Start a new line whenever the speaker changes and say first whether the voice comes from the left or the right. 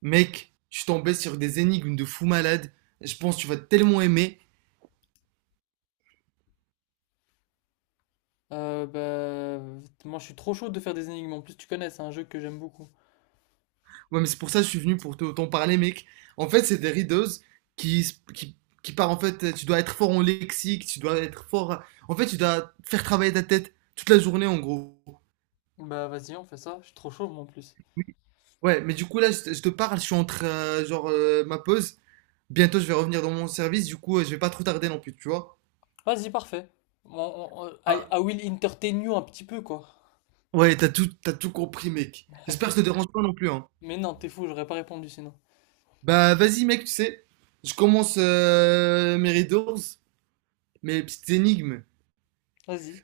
right: Mec, je suis tombé sur des énigmes de fou malade. Je pense que tu vas tellement aimer.
left: Euh, bah, moi je suis trop chaud de faire des énigmes en plus, tu connais, c'est un jeu que j'aime beaucoup.
right: Ouais, mais c'est pour ça que je suis venu pour t'en parler, mec. En fait, c'est des rideuses qui, qui, qui part en fait. Tu dois être fort en lexique, tu dois être fort. En fait, tu dois faire travailler ta tête toute la journée, en gros.
left: Bah vas-y, on fait ça, je suis trop chaud moi en plus.
right: Ouais, mais du coup, là, je te parle, je suis entre, genre, ma pause. Bientôt, je vais revenir dans mon service. Du coup, je vais pas trop tarder non plus, tu vois.
left: Vas-y, parfait. I, I
right: Bah,
left: will entertain you un petit peu quoi.
right: ouais, t'as tout compris, mec. J'espère que ça te dérange pas non plus, hein.
left: Mais non, t'es fou, j'aurais pas répondu sinon.
right: Bah vas-y mec, tu sais, je commence mes riddles, mes petites énigmes.
left: Vas-y.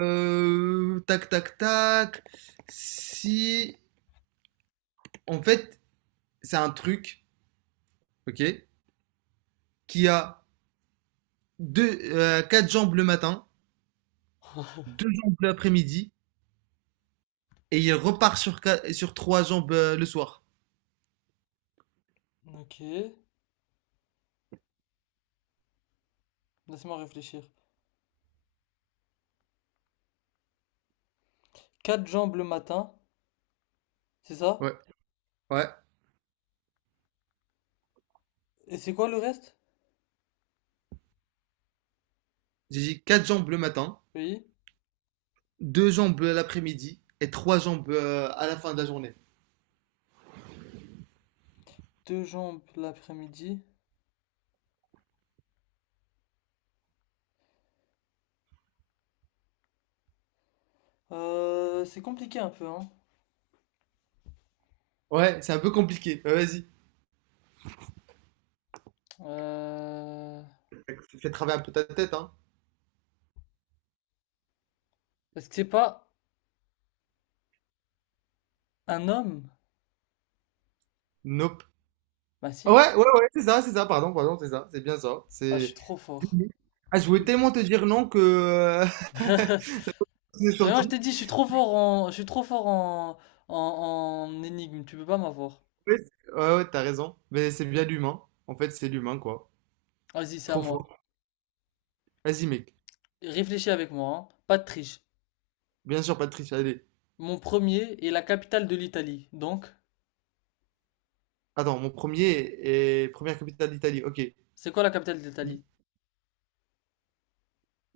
right: Tac tac tac. Si en fait c'est un truc, ok, qui a quatre jambes le matin, deux jambes l'après-midi et il repart sur sur trois jambes le soir.
left: Ok, laisse-moi réfléchir. Quatre jambes le matin, c'est ça?
right: Ouais, ouais.
left: Et c'est quoi le reste?
right: J'ai dit quatre jambes le matin,
left: Oui.
right: deux jambes l'après-midi et trois jambes à la fin de la journée.
left: Deux jambes l'après-midi. C'est compliqué un peu, hein.
right: Ouais, c'est un peu compliqué. Ouais, vas-y,
left: Euh...
right: fais travailler un peu ta tête, hein.
left: Est-ce que c'est pas un homme?
right: Nope.
left: Bah si.
right: Ouais, ouais, ouais, c'est ça, pardon, pardon, c'est ça, c'est bien ça.
left: Ah, je suis
right: C'est.
left: trop fort.
right: Ah, je voulais tellement te dire non que c'est
left: Mais moi je
right: sorti.
left: t'ai dit, je suis trop fort en, en énigme, tu peux pas m'avoir.
right: Ouais, ouais, ouais, t'as raison. Mais c'est bien l'humain. En fait, c'est l'humain, quoi.
left: Vas-y, c'est à
right: Trop
left: moi.
right: fort. Vas-y, mec.
left: Réfléchis avec moi, hein. Pas de triche.
right: Bien sûr, Patrice, allez.
left: Mon premier est la capitale de l'Italie. Donc,
right: Attends, mon premier est première capitale d'Italie. Ok.
left: c'est quoi la capitale de
right: I.
left: l'Italie?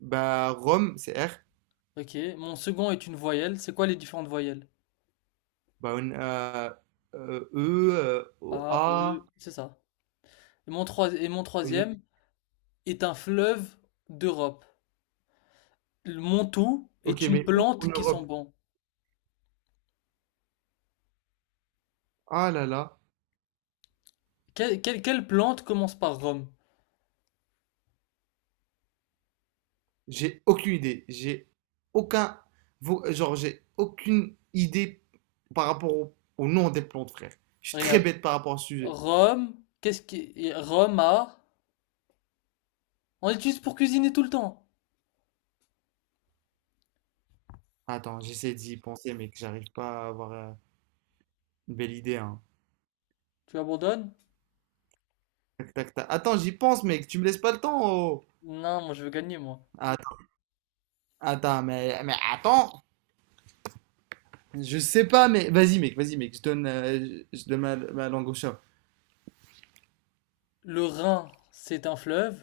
right: Bah, Rome, c'est R.
left: Ok. Mon second est une voyelle. C'est quoi les différentes voyelles?
right: Bah, E, O,
left: A,
right: A.
left: E, c'est ça. Et mon troisième est un fleuve d'Europe. Le Montou
right: Ok,
left: est une
right: mais où en
left: plante qui sent
right: Europe?
left: bon.
right: Ah là là.
left: Quelle plante commence par Rome?
right: J'ai aucune idée. J'ai aucun. Genre, j'ai aucune idée par rapport au nom des plantes, frère. Je suis très
left: Regarde.
right: bête par rapport au sujet.
left: Rome, qu'est-ce qui... et Roma, on l'utilise pour cuisiner tout le temps.
right: Attends, j'essaie d'y penser, mec. J'arrive pas à avoir une belle idée, hein.
left: Tu abandonnes?
right: Tac, tac, tac. Attends, j'y pense, mec. Tu me laisses pas le temps, oh.
left: Non, moi je veux gagner, moi.
right: Attends, attends, mais attends. Je sais pas, mais vas-y, mec. Vas-y, mec. Je donne, je donne ma langue au chat.
left: Le Rhin, c'est un fleuve.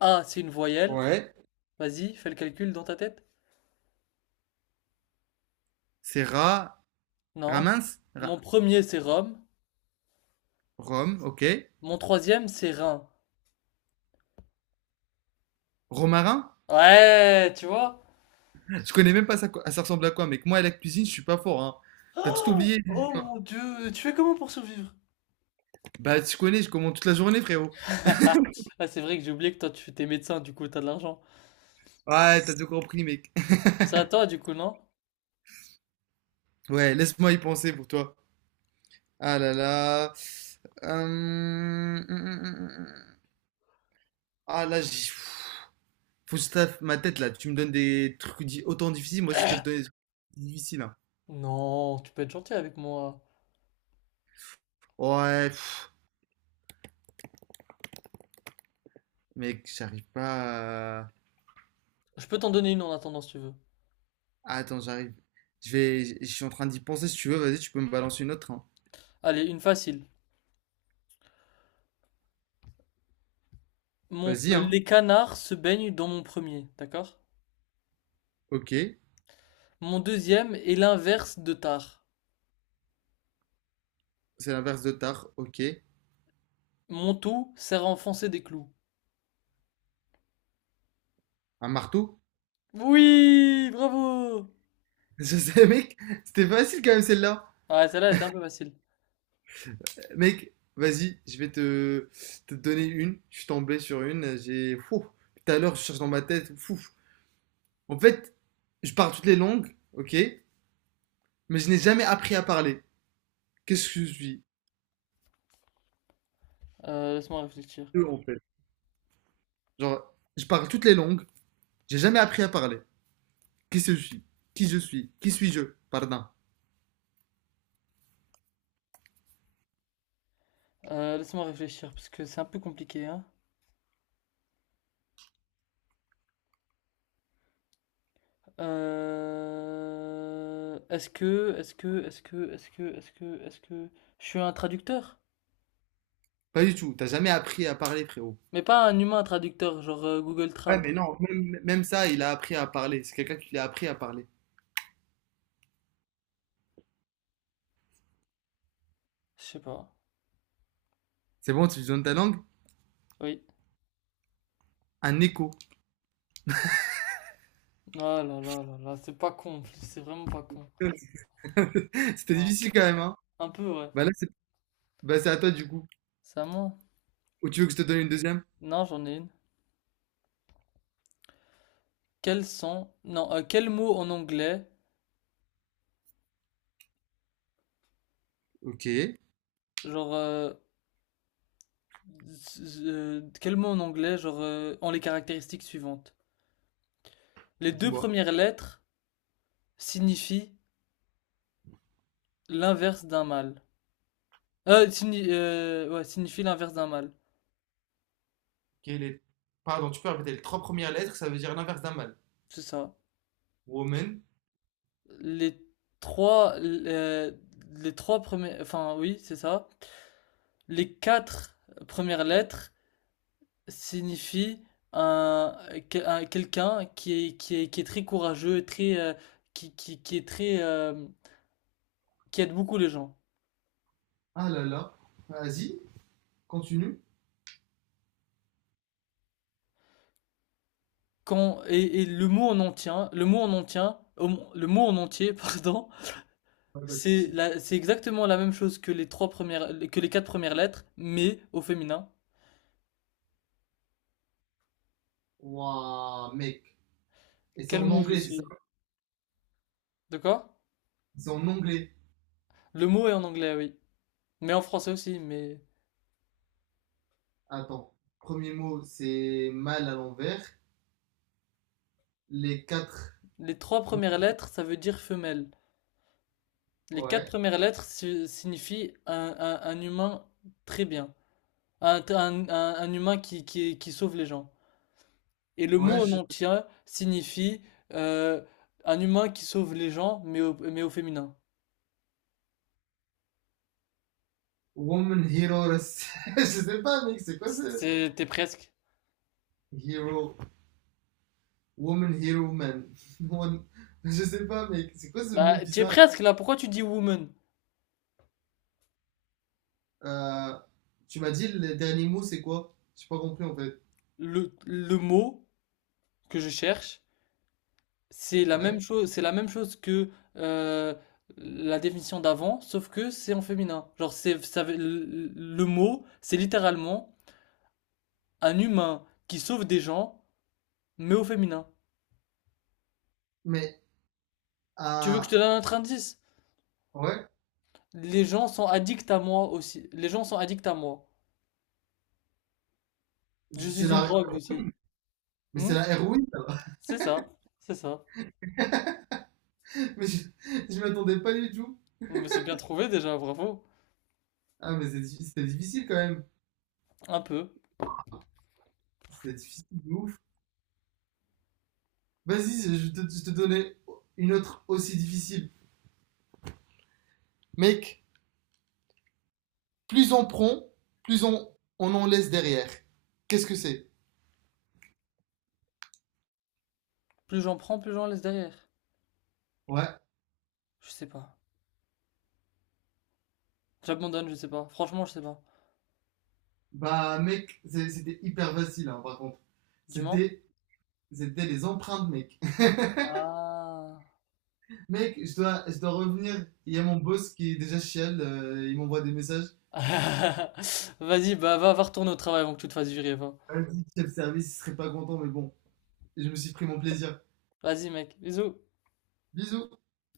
left: A, c'est une voyelle.
right: Ouais.
left: Vas-y, fais le calcul dans ta tête.
right: C'est ra.
left: Non.
right: Ramins?
left: Mon
right: Ra-
left: premier, c'est Rome.
right: Rome, ok.
left: Mon troisième, c'est Rhin.
right: Romarin?
left: Ouais, tu vois?
right: Je connais même pas ça, quoi- Ah, ça ressemble à quoi, mec. Moi, à la cuisine, je suis pas fort, hein. T'as tout oublié.
left: Oh mon Dieu, tu fais comment pour survivre?
right: Bah, tu connais, je commande toute la journée, frérot.
left: Ah, c'est vrai que j'ai oublié que toi, tu t'es médecin, du coup, t'as de l'argent.
right: Ouais, t'as tout compris, mec.
left: C'est à toi, du coup, non?
right: Ouais, laisse-moi y penser pour toi. Ah là là. Hum, hum, hum, hum. Ah là, j'ai... pff, faut que je taffe ma tête, là. Tu me donnes des trucs autant difficiles, moi aussi, je dois te donner des trucs difficiles, hein.
left: Non, tu peux être gentil avec moi.
right: Ouais, pff, mec, j'arrive pas à...
left: Je peux t'en donner une en attendant, si tu veux.
right: Attends, j'arrive. Je vais... Je suis en train d'y penser, si tu veux, vas-y, tu peux me balancer une autre, hein.
left: Allez, une facile.
right: Vas-y, hein.
left: Les canards se baignent dans mon premier, d'accord?
right: Ok.
left: Mon deuxième est l'inverse de tard.
right: C'est l'inverse de tard, ok.
left: Mon tout sert à enfoncer des clous.
right: Un marteau?
left: Oui, bravo!
right: Je sais, mec, c'était facile quand même celle-là.
left: Ah, celle-là elle était un peu facile.
right: Mec, vas-y, te donner une. Je suis tombé sur une. J'ai. Fou. Tout à l'heure, je cherche dans ma tête. Fou. En fait, je parle toutes les langues, ok, mais je n'ai jamais appris à parler. Qu'est-ce que je suis?
left: Laisse-moi réfléchir.
right: Eux, en fait. Genre, je parle toutes les langues, j'ai jamais appris à parler. Qu'est-ce que je suis? Qui je suis? Qui suis-je? Pardon.
left: Laisse-moi réfléchir, parce que c'est un peu compliqué, hein. Est-ce que, est-ce que, est-ce que, est-ce que, est-ce que, Est-ce que je suis un traducteur?
right: Pas du tout. T'as jamais appris à parler, frérot.
left: Mais pas un humain traducteur, genre Google
right: Ouais,
left: Trad.
right: mais non, même ça, il a appris à parler. C'est quelqu'un qui l'a appris à parler.
left: Je sais pas.
right: C'est bon, tu lui donnes ta langue?
left: Oui.
right: Un écho.
left: Oh là là là là, c'est pas con, en plus, c'est vraiment pas con.
right: C'était
left: Ah,
right: difficile quand même, hein?
left: un peu, ouais.
right: Bah là, c'est Bah, c'est à toi du coup.
left: C'est à moi?
right: Ou tu veux que je te donne une deuxième?
left: Non, j'en ai une. Quels sont... Non, quel mot en anglais,
right: Ok,
left: genre... z- Quel mot en anglais, ont les caractéristiques suivantes? Les deux
right: dis-moi.
left: premières lettres signifient l'inverse d'un mâle. Signifie l'inverse d'un mâle.
right: Quelle est... Pardon, tu peux répéter les trois premières lettres, ça veut dire l'inverse d'un mâle.
left: C'est ça.
right: Woman.
left: Les trois... euh, les trois premières... Enfin, Oui, c'est ça. Les quatre premières lettres signifie un, quelqu'un qui est, qui est très courageux, qui est très, qui aide beaucoup les gens.
right: Ah là là. Vas-y, continue.
left: Et le mot en entier, hein, le mot en entier, pardon,
right: Pas de soucis.
left: c'est exactement la même chose que les quatre premières lettres, mais au féminin.
right: Ouah, mec. Et c'est
left: Quel
right: en
left: mot je
right: anglais, c'est ça?
left: suis? D'accord?
right: C'est en anglais.
left: Le mot est en anglais, oui. Mais en français aussi, mais
right: Attends. Premier mot, c'est mâle à l'envers. Les quatre.
left: les trois premières lettres, ça veut dire femelle. Les quatre
right: Ouais.
left: premières lettres signifient un humain très bien, un humain qui sauve les gens. Et le mot
right: Ouais,
left: en
right: je...
left: entier signifie euh, un humain qui sauve les gens, mais au féminin.
right: Woman heroes. Je sais pas, mec, c'est quoi ça?
left: T'es presque.
right: Hero, woman, hero, man. Woman- je sais pas, mec. C'est quoi ce mot
left: Bah, t'es
right: bizarre?
left: presque là. Pourquoi tu dis woman?
right: Euh, Tu m'as dit le dernier mot, c'est quoi? J'ai pas compris en fait.
left: Le mot que je cherche, c'est la même
right: Ouais.
left: chose, c'est la même chose que euh, la définition d'avant, sauf que c'est en féminin. Le le mot, c'est littéralement. Un humain qui sauve des gens, mais au féminin.
right: Mais,
left: Tu veux que je te
right: ah,
left: donne un autre indice?
right: ouais.
left: Les gens sont addicts à moi aussi. Les gens sont addicts à moi. Je
right: C'est
left: suis une
right: la,
left: drogue aussi.
right: mais
left: Hmm.
right: c'est la héroïne, alors.
left: C'est ça, c'est ça.
right: Mais je, je m'attendais pas du tout.
left: Mais c'est bien trouvé déjà, bravo.
right: Ah, mais c'était difficile quand même.
left: Un peu.
right: C'était difficile de ouf. Vas-y, je te donnais une autre aussi difficile. Mec, plus on prend, plus on, on en laisse derrière. Qu'est-ce que c'est?
left: Plus j'en prends, plus j'en laisse derrière.
right: Ouais.
left: Je sais pas. J'abandonne, je sais pas. Franchement, je sais pas.
right: Bah, mec, c'était hyper facile, hein, par contre.
left: Dis-moi.
right: C'était, c'était les empreintes, mec.
left: Ah.
right: Mec, je dois revenir. Il y a mon boss qui est déjà chial, il m'envoie des messages.
left: Vas-y, bah va retourner au travail avant que tu te fasses virer, va.
right: Vas-y, chef service, il serait pas content, mais bon, je me suis pris mon plaisir.
left: Vas-y, mec. Bisous.
right: Bisous.